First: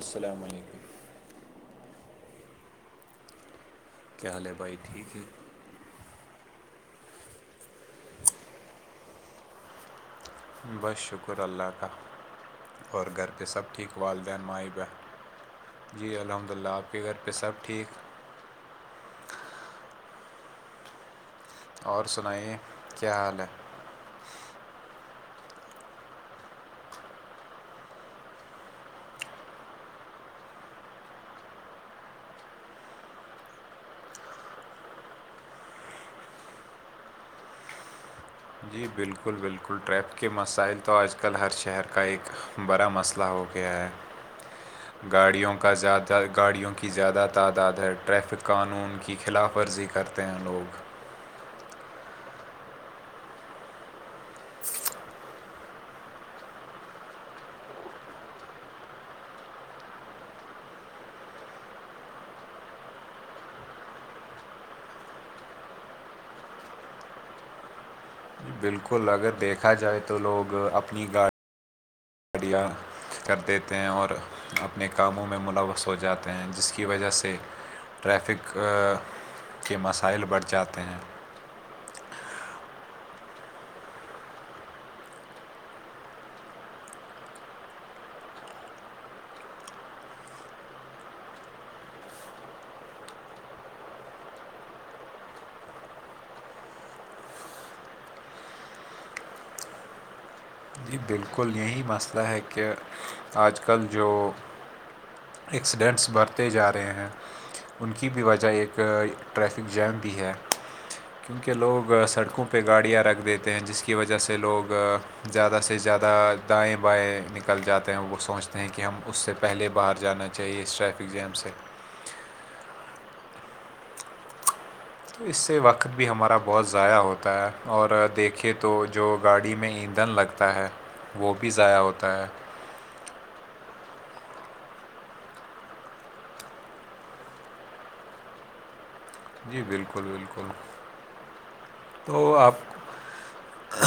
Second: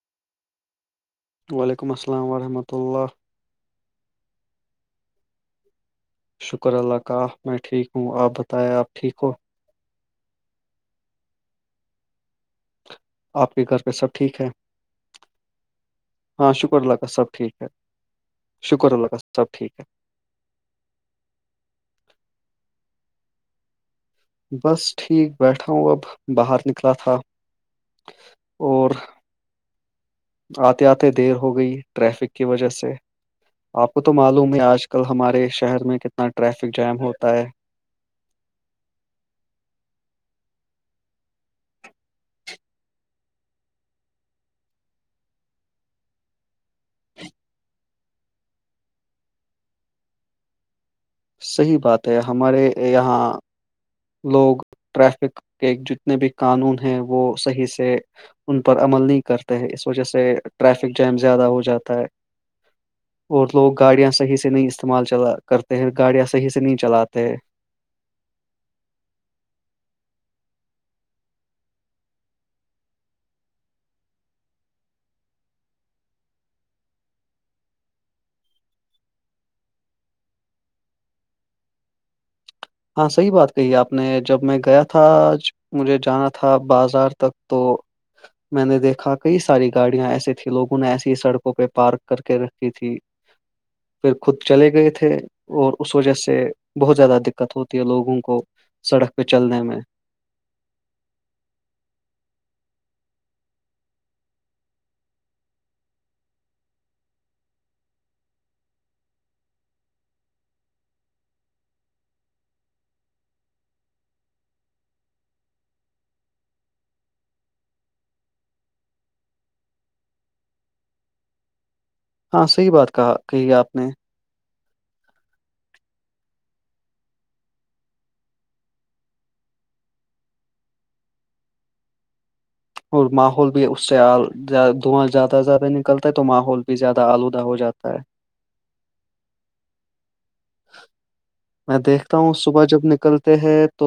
السلام علیکم وعلیکم السلام ورحمۃ اللہ کیا حال ہے بھائی ٹھیک ہے شکر اللہ کاا میں ٹھیک ہوں آپ بتائیں آپ ٹھیک ہو بس شکر اللہ کا اور گھر پے آپ کے سب گھر پہ ٹھیک والدین ہے مائبہ جی الحمد ہاں للہ آپ کے گھر پہ سب ٹھیک شکر اللہ کا سب ٹھیک ہے اور سنائیے کیا حال ہے بس ٹھیک بیٹھا ہوں اب باہر نکلا تھا اور آتے آتے دیر ہو گئی ٹریفک کی وجہ سے آپ کو تو معلوم ہے آج کل ہمارے شہر میں کتنا ٹریفک جام ہوتا ہے جی بالکل بالکل ٹریف کے مسائل تو آج کل ہر شہر کا ایک ہے بڑا مسئلہ ہو گیا ہے گاڑیوں کا زیادہ گاڑیوں کی زیادہ تعداد ہے ٹریفک قانون کی خلاف ورزی کر تین لوگ صحیح بات ہے ہمارے یہاں لوگ ٹریفک کے جتنے بھی قانون ہیں وہ صحیح سے ان پر عمل نہیں کرتے ہیں اس وجہ سے ٹریفک جیم زیادہ ہو جاتا ہے اور لوگ گاڑیاں صحیح سے نہیں استعمال چلا کرتے ہیں گاڑیاں صحیح سے نہیں چلاتے ہیں بالکل اگر دیکھا جائے تو لوگ اپنی گاڑی گاڑیاں کر دیتے ہیں اور اپنے کاموں میں ملوث ہو جاتے ہیں جس کی وجہ سے ٹریفک کے مسائل بڑھ جاتے ہیں ہاں صحیح بات کہی آپ نے جب میں گیا تھا آج مجھے جانا تھا بازار تک تو میں نے دیکھا کئی ساری گاڑیاں ایسی تھی لوگوں نے ایسی ہی سڑکوں پہ پارک کر کے رکھی تھی [unintelligible] پھر خود چلے گئے تھے اور اس وجہ سے بہت زیادہ دق دقت ہوتی ہے لوگوں کو سڑک پہ چلنے میں جی بالکل یہی مسئلہ ہے کہ آج کل جو ایکسیڈنٹس بڑھتے جا رہے ہیں ان کی بھی وجہ ایک ٹریفک جیم بھی ہے کیونکہ لوگ سڑکوں پہ گاڑیاں رکھ دیتے ہیں جس کی وجہ سے لوگ زیادہ سے زیادہ دائیں بائیں نکل جاتے ہیں وہ سوچتے ہیں کہ ہم اس سے پہلے باہر جانا چاہیے اسس ٹریفک جیم سے ہاں صحیح بات کہا کہی ہے آپ نے تو اس سے وقت بھی ہمارا بہت ضائع ہوتا ہے اور دیکھے تو جو گاڑی میں ایندھن لگ ت ہے وہ بھی ضائع ہوتا ہے اور ماحول بھی اس سے دھواں زیادہ زیادہ نکلتا ہے تو ماحول بھی زیادہ آلودہ ہو جاتا ہے جی بالکل بالکل میں دیکھتا تو ہوں آپ صبح جب نکل تو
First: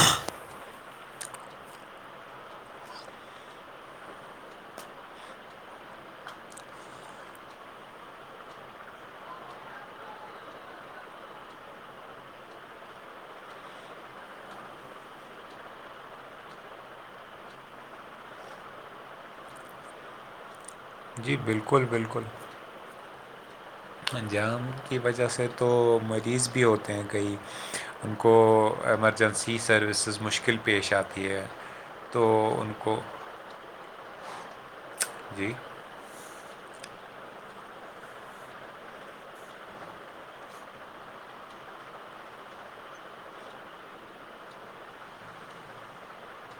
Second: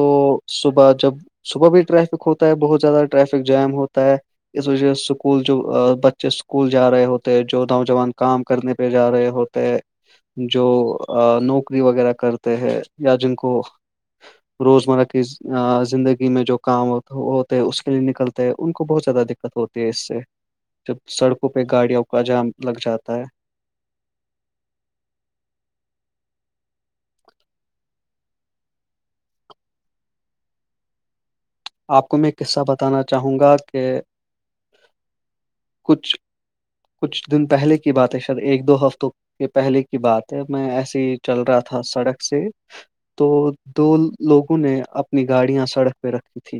صبح جب صبح بھی ٹریفک ہوتا ہے بہت زیادہ ٹریفک جم ہوتا ہے اس وجہ سے اسکول جو بچے اسکول جا رہے ہوتے جو نوجوان کام کرنے پہ جا رہے ہوتے جو نوکری وغیرہ کرتے ہیں یا جن کو روزمرہ کی زندگی میں جو کام ہوتے ہے اس کے لیے نکلتے ہیں ان کو بہت زیادہ د دقت ہوتی ہے اس سے جب جی سڑکوں پہ بالکل گاڑیوں کا بالکل جام لگ جاتا ہے جام کی وجہ سے تو مریض بھی ہوتے ہیں کئی ان کو ایمرجنسی سروسز مشکل پیش آتی ہے آپ کو تو میں قصہ ان کو بتانا چاہوں گا کہ جی کچھ کچھ دن پہلے کی بات ہے سر ایک دو ہفتوں یہ پہلے کی بات ہے میں ایسے ہی چل رہا تھا سڑک سے تو دو لوگوں نے اپنی گاڑیاں سڑک پہ رکھی تھی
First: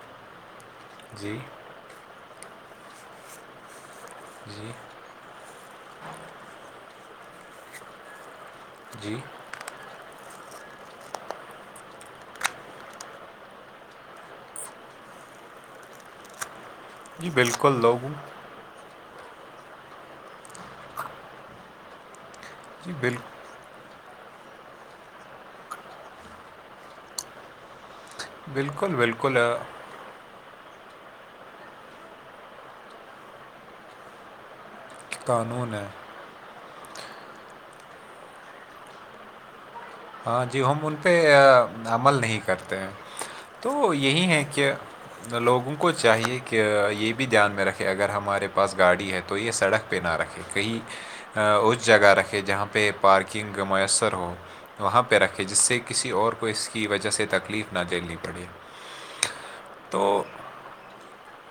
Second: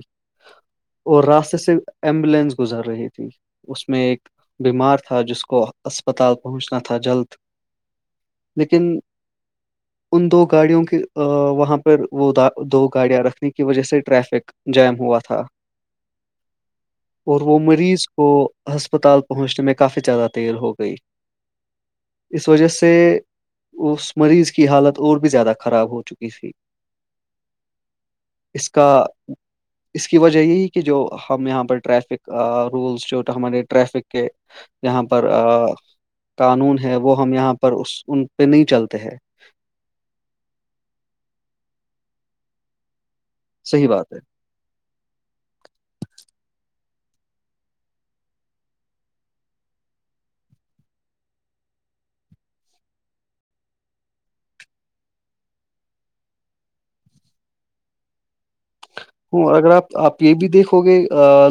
اور جی راستے سے ایمبولینس گزر رہی تھی اس میں ایک جی بیمار تھا جس کو اسپتال پہنچنا تھا جلد لیکن جی ان دو گاڑیوں کی وہاں پر وہ دو گاڑیاں رکھنے کی وجہ سے ٹریفک جم ہوا تھا [unintelligible] جی اور وہ بالکل مریض لوگوں کو ہسپتال پہنچنے میں کافی زیادہ دیر ہو گئی اس وجہ سے جی بال اس مریض کی حالت اور بھی زیادہ خراب ہو چکی تھی اس کا بالکل بالکل آ، اس کی وجہ یہی کہ جو ہم یہاں پر ٹریفک رولس جو ہمارے ٹریفک کے یہاں پر قانون ہے قانون ہے وہ ہم یہاں پر ان پہ نہیں چلتے ہیں ہاں جی ہم ان پہ عمل نہیں کرتے ہیں صحیح تو بات یہی ہے کہ لوگوں کو چاہیے کہ یہ بھی دھیان میں رکھے اگر ہمارے پاس گاڑی ہے تو تو یہ سڑک پہ نہ رکھے کہیں اس جگہ رکھے جہاں پہ پارکنگ میسر ہو وہاں پہ رکھے جس سے کسی اور کو اس کی وجہ سے تکلیف نہ دیننی پڑے ہوں اور اگر آپ تو آپ یہ بھی دیکھو گے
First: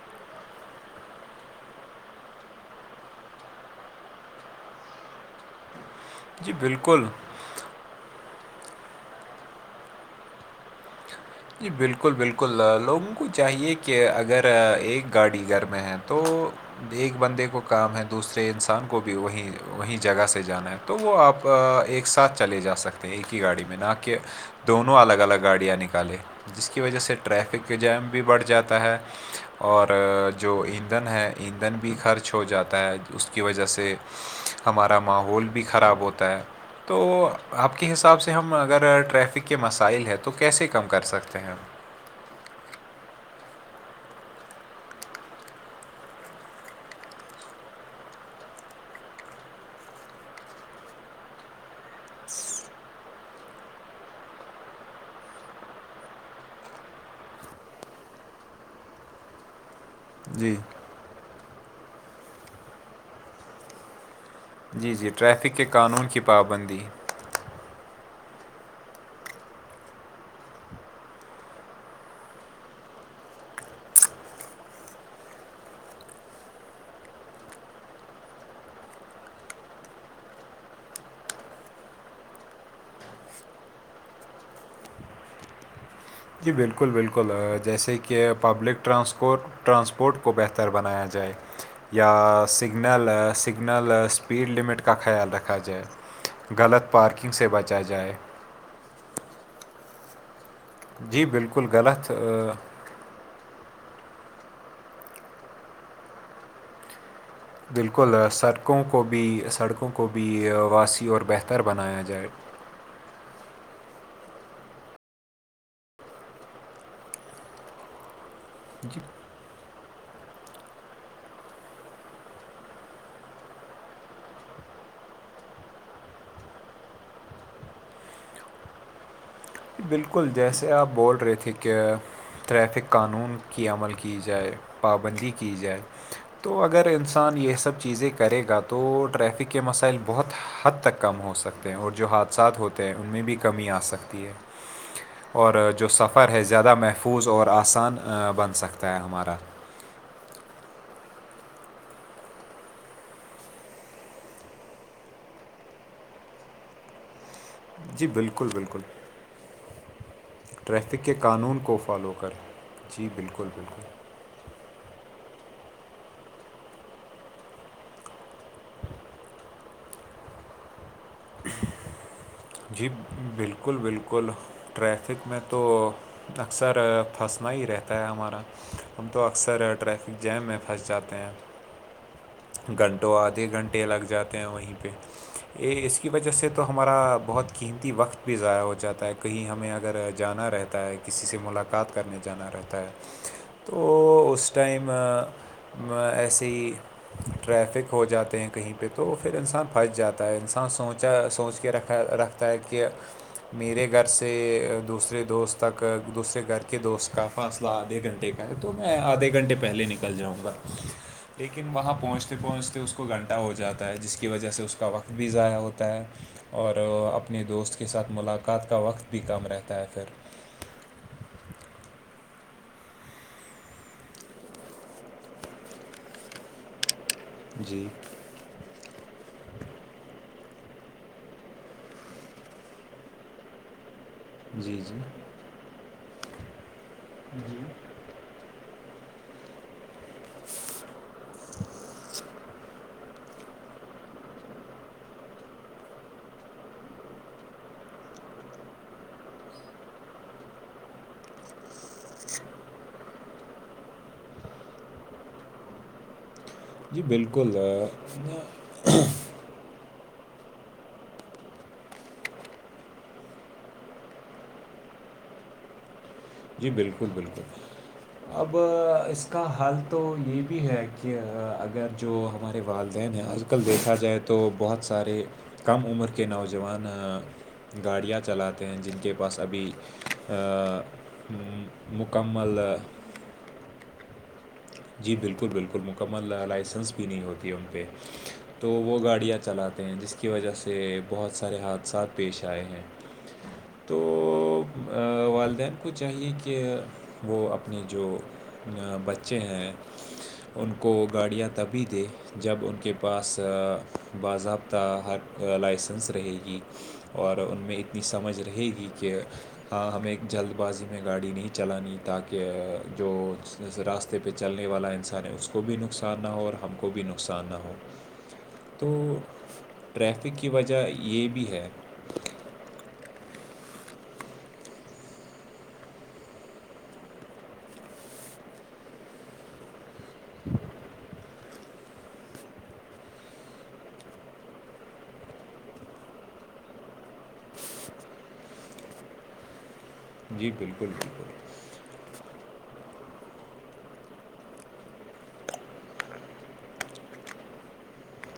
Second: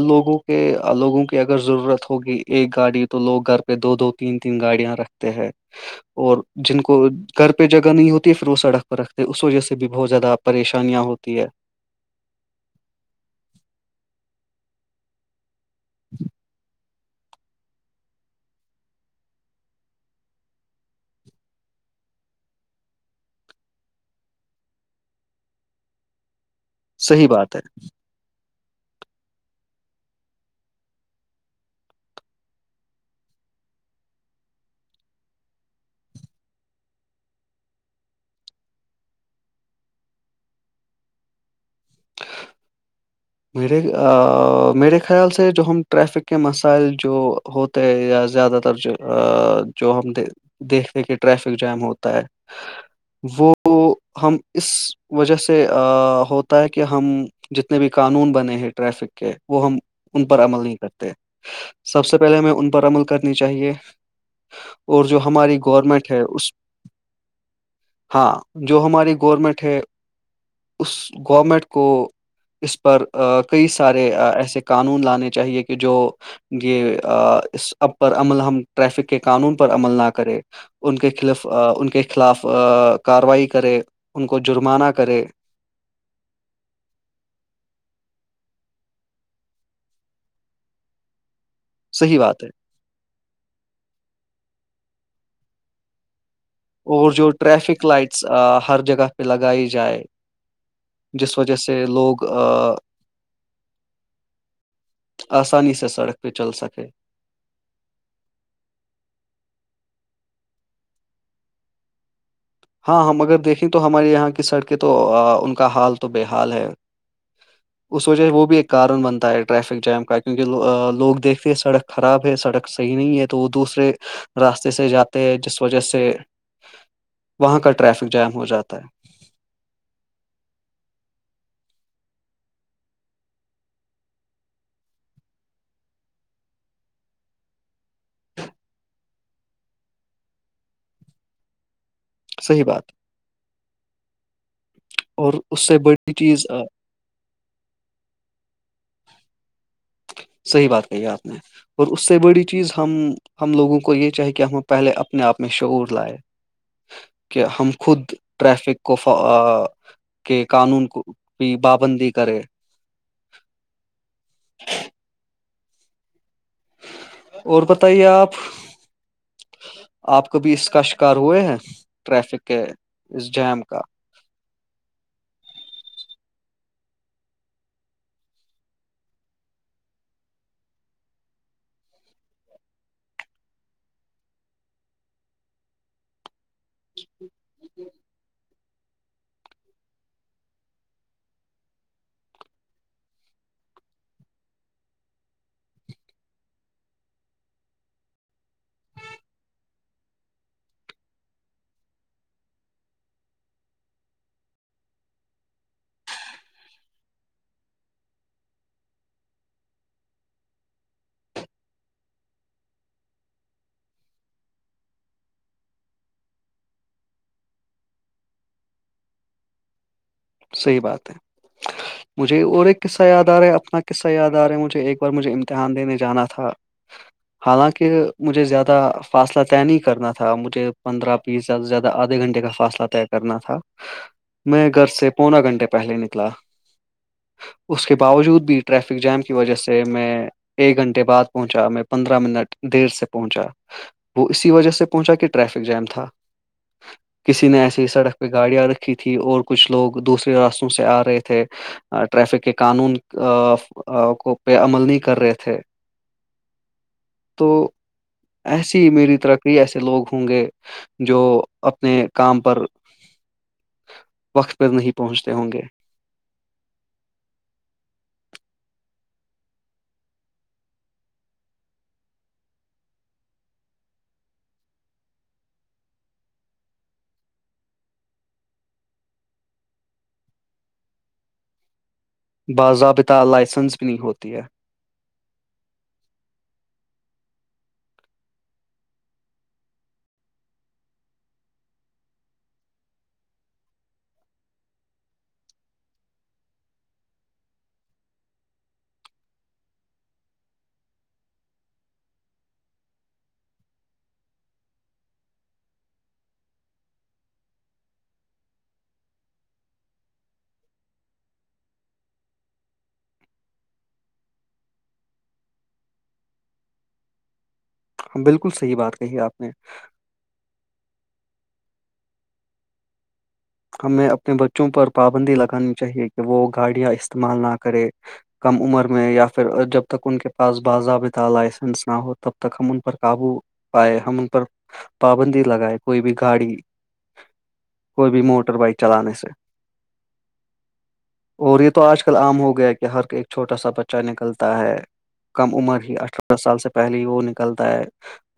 لوگوں کے لوگوں کی اگر ضرورت ہوگی ایک گاڑی تو لوگ گھر پہ دو دو تین تین گاڑیاں رکھتے ہیں اور جی جن کو بالکل گھر پہ جگہ نہیں ہوتی ہے پھر وہ سڑک پہ رکھتے اس وجہ سے بھی بہت زیادہ پریشانیاں ہوتی ہے جی بالکل بالکل لوگوں کو چاہیے کہ اگر ایک گاڑی گھر میں تو ایک بندے کو کام ہے دوسرے انسان کو بھی وہیں وہیں جگہ سے جانا ہے تو وہ آپ ایک ساتھ چلے جا سکتے ہیں ایک ہی گاڑی میں نہ کہ دونوں الگ الگ گاڑیاں نکالے جس کی وجہ سے صحیح بات ہے ٹریفک کا جیم بھی بڑھ جاتا ہے اور جو ایندھن ہے ایندھن بھی خرچ ہو جاتا ہے اس کی وجہ سے ہمارا ماحول بھی خراب ہوتا ہے تو آپ کے حساب سے ہم اگر ٹریفک کے مسائل ہیں تو کیسے کم کر سکتے ج میرے میرے خیال سے جو ہم ٹریفک کے مسائل جو ہو یا زیادہ تر جو ہم دیکھتے کہ ٹریفک جام ہو تا ہے وہ تو ہم اس وجہ سے ہوتا ہے کہ ہم جتنے بھی قانون بنے ہیں ٹریفک کے وہ ہم ان پر جی عمل نہیں کرتے سب سے پہلے ہمیں ان پر عمل کرنی چاہیے جی اور جی جو ٹریفک ہماری کے قانون گورنمنٹ ہے کی اس پابندی ہاں جو ہماری گورمنٹ ہے اس گورمنٹ کو اس پر کئی سارے ایسے قانون لانے چاہیے کہ جو یہ اس اب پر عمل ہم ٹریفک کے قانون پر عمل نہ کرے ان کے خلف ان کے خلاف کارروائی کرے ان کو جرمانہ کرے جی بالکل بالکل جیسے کہ پبلک ٹرانسپورٹ ٹرانسپورٹ کو بہتر بنایا جائے یا صحیح بات ہے سگنل سگنل اسپیڈ لمٹ کا خیال رکھا جائے غلط اور جو پارکنگ سے بچا ٹریفک جائے لائٹس ہر جگہ پہ لگائی جائے جی جس وجہ بالکل سے غلط لوگ آ آسانی سے سڑک پہ چل سکے بالکل سڑکوں کو بھی سڑکوں کو بھی واسیع اور بہتر بنایا جائے ہاں ہم اگر دیکھیں تو ہمارے یہاں کی سڑکیں تو ان کا حال تو بےحال ہے اس وجہ سے وہ بھی ایک جی کارن بنتا ہے ٹریفک جم کا کیونکہ لوگ دیکھتے ہیں سڑک خراب ہے سڑک صحیح نہیں ہے تو وہ دوسرے راستے سے جاتے ہیں جس وجہ سے وہاں کا ٹریفک جام ہو جاتا ہے بالکل جیسے آپ بول رہے تھے کہ ٹریفک قانون کی عمل کی جائے پابندی کی جائے تو اگر انسان یہ سب چیزیں کرے گا تو ٹریفک کے مسائل بہت حد تک کم ہو سکتے ہیں اور جو حادثات صحیح ہوتے بات ہیں ان میں بھی کمی آ سکتی ہے اس اور سے جو بڑی سفر ہے چیز آ، زیادہ محفوظ اور آسان بن سکتا ہے ہمارا صحیح بات کہی ہے آپ نے اور اس سے بڑی چیز ہم ہم لوگوں کو یہ چاہی کہ ہم پہلے اپنے آپ میں شعور لائے [inaudible] کہ ہم خود جی بالکل بالکل ٹریفک کو کہ قانون کو ٹریفک کے کی قانون کو پابندی فالو کریں کرے جی بالکل بالکل اور بتائیے آپ آپ ک بھیھی اس کا شکار ہوئے ہیں ٹریفک کے جی اس جیم بالکل کا بالکل ٹریفک میں تو اکثر پھنسنا ہی رہتا ہے ہمارا ہم تو اکثر ٹریفک جیم میں پھنس جاتے ہیں گھنٹوں آدھے گھنٹے لگ جاتے ہیں وہیں پہ ا اس کی وجہ سے تو ہمارا بہت قیمتی وقت بھی ضائع ہو جاتا ہے کہیں ہمیں اگر جانا رہتا ہے کسی سے ملاقات کرنے جانا رہتا ہے تو اس ٹائم ایسے ہی ٹریفک ہو جاتے ہیں کہیں پہ تو پھر انسان پھنس جاتا ہے انسان سوچا سوچ کے رکھا رکھ ت کہ میرے گھر سے دوسرے دوست تک دوسرے گھر کے دوست کا فاصلہ آدھے گھنٹے کا ہے تو میں آدھے گھنٹے پہلے نکل جاؤں گا لیکن وہاں پر پہنچتے پہنچتے اس کو گھنٹہ ہو جاتا ہے جس کی وجہ سے اس کا وقت بھی ضائع ہوتا ہے اور اپنے دوست کے ساتھ ملاقات کا وقت بھی کم رہتا ہے پھر صحیح بات ہے [inaudible] مجھے اور ایک قصہ یاد آارا ہے اپنا قصہ د آار ہےجھے ایک بار مجھے امتحان دینے جانا تھا ہاں حالانکہ مجھے زیادہ فاصلہ طے نہیں کرنا تھا مجھے پندرہ بیسیا سے زیادہ آدھے گھنٹے کا فاصلہ طے کرنا تھا [inaudible] میں گھر سے پونا گھنٹے پہلے نکلا اس کے باوجود بھی ٹریفک جام کی وجہ سے میں ایک گھنٹے بعد پہنچا میں پندرہ منٹ دیر سے پہنچا وہ اسی وجہ سے پہنچا کہ ٹریفک جیم تھا کسی نے ایسی ہی سڑک پہ گاڑیاں رکھی تھی اور کچھ لوگ دوسرے راستوں سے آ رہے تھے ٹریفک کے قانون کو پہ عمل نہیں کر رہے تھے جی تو بالکلا ایسی میری طرحئی ایسے لوگ ہوں گے جو اپنے کام پر پھر نہیں پہنچتے ہوں گے جی بالکل بالکل اب اس کا حال تو یہ بھی ہے کہ اگر جو ہمارے والدین ہیں آج کل دیکھا جائے تو بہت سارے کم عمر کے نوجوان گاڑیاں چلاتے ہیں جن کے پاس ابھی مکمل باضابط لائسنس بھی نہیں ہوتی ہے جی بالکل بالکل مکمل لائسنس بھی نہیں ہوتی ہے ان پہ تو وہ گاڑیاں چلاتے ہیں جس کی وجہ سے بہت سارے حادثات پیش آئے ہیں تو والدین کو چاہیے کہ وہ اپنے جو بچے ہیں ان کو گاڑیاں تبھی دے جب ان کے پاس باضابطہ ہر لائسنس رہے گی اور ان میں اتنی سمجھ رہے گی کہ ہاں ہمیں جلد بازی میں گاڑی نہیں چلانی تاکہ جو راستتے راستے پہ چلنے والا انسان ہے اس کو بھی نقصان نہ ہو اور ہم کو بھی نقصان نہ ہو بالکل صحیح تو بات کہی ہے آپ نے ٹریفک کی وجہ یہ بھی ہے ہمیں اپنے بچوں پر پابندی لگانی چاہیے کہ وہ گاڑیاں استعمال نہ کرے کم عمر میں یا پھر جب تک ان کے پاس باضابتا لائسنس نہ ہو تب تک ہم ان پر قابو آائے ہم ان پر پابندی لگائے کوئی بھی گاڑی کوئی بھی موٹ موٹر بائک چلانے سے جی بالکل بالکل اور یہ تو آج کل عام ہو گیا کہ ہر ایک چھوٹا سا بچہ نکلتا ہے کم عمر ہی اٹھ دس سال سے پہلے ہی وہ نکلتا ہے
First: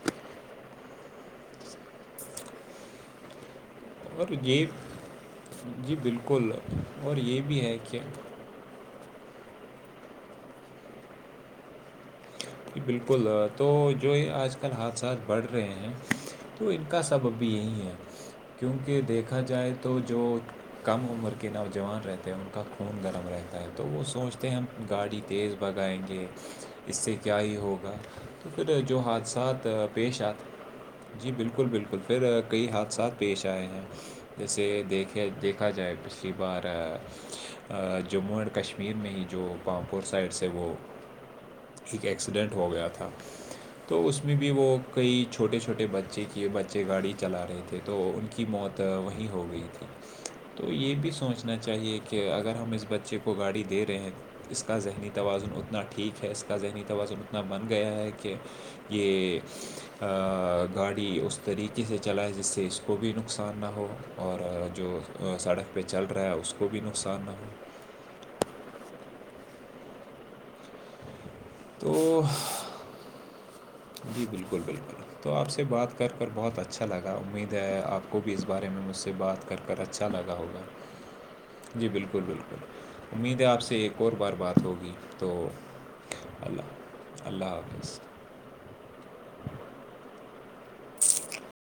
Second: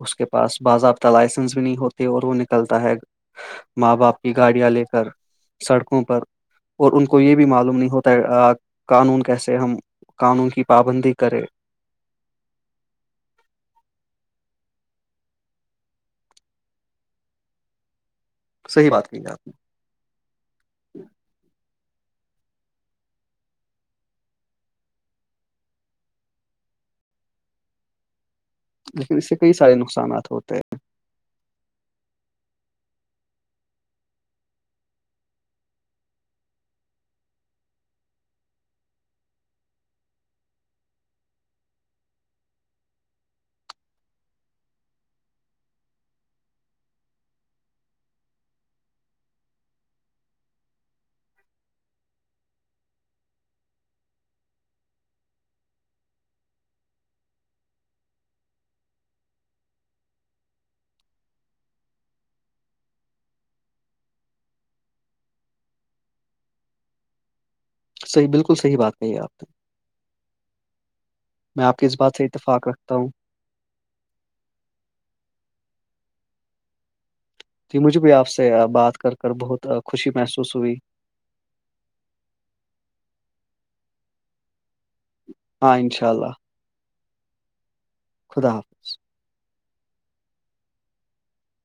اس کے پاس باضابطہ لائسنس بھی نہیں ہوتے اور وہ نکلتا ہے ماں باپ اور کی گاڑی یہ والے جی سڑکوں پر بالکل اور ان کو یہ بھی معلوم نہیں ہوتا ہے قانون کیسے ہم قانون کی پابندی کرے جی بالکل تو جو یہ آج کل حادثات بڑھ رہے ہیں تو ان کا سب اب بھی یہی ہے صحیح کیونکہ بات کہی دیکھا آپ نے جائے تو جو کم عمر کے نوجوان رہتے ہیں ان کا خون گرم رہتا ہے تو وہ سوچتے ہیں ہم گاڑی تیز بگائیں گے اس سے کیا ہی ہوگا تو پ جو لیکن اس سے کئی حادثات سارے پیش آ نقصانات ہوتے ہیں جی بالکل بالکل پھر کئی حادثات پیش آئے ہیں جیسے دیکھے دیکھا جائے پچھلی بار جموں اینڈ کشمیر میں ہی جو پامپور سائڈ سے وہ ایک ایکسیڈنٹ ہو گیا تھا تو اس میں بھی وہ کئی چھوٹے چھوٹے بچے کیے بچے گاڑی چلا رہے تھے تو ان کی موت وہیں ہو گئی تھی تو یہ بھی سوچنا چاہیے کہ اگر ہم اس بچے کو گاڑی دے رہے ہیں اس کا ذہنی توازن اتنا ٹھیک ہے اس کا ذہنی توازن اتنا بن گیا ہے کہ یہ گاڑی اس طریقے سے چلائے جس سے اس کو بھی نقصان نہ ہو اور جو سڑک پہ چل رہا ہے اس کو بھی نقصان نہ ہو صحیح بالکل صحیح بات کہی ہے آپ نے میں آپ کی اس بات تو سے اتفاق تاب جی بالکل بالکل تو آپ سے بات کر کر بہت اچھا لگا امید جی مجھے آپ کو بھی اس سے بارے میں مجھ سے بات کر بہت کر اچھا خوشی لگا محسوس ہوگا ہوئی جی بالکل بالکل امید ہے آپ سے ایک اور بار بات ہوگی تو ہاں انشاء اللہ اللہ اللہ حافظ خدا حافظ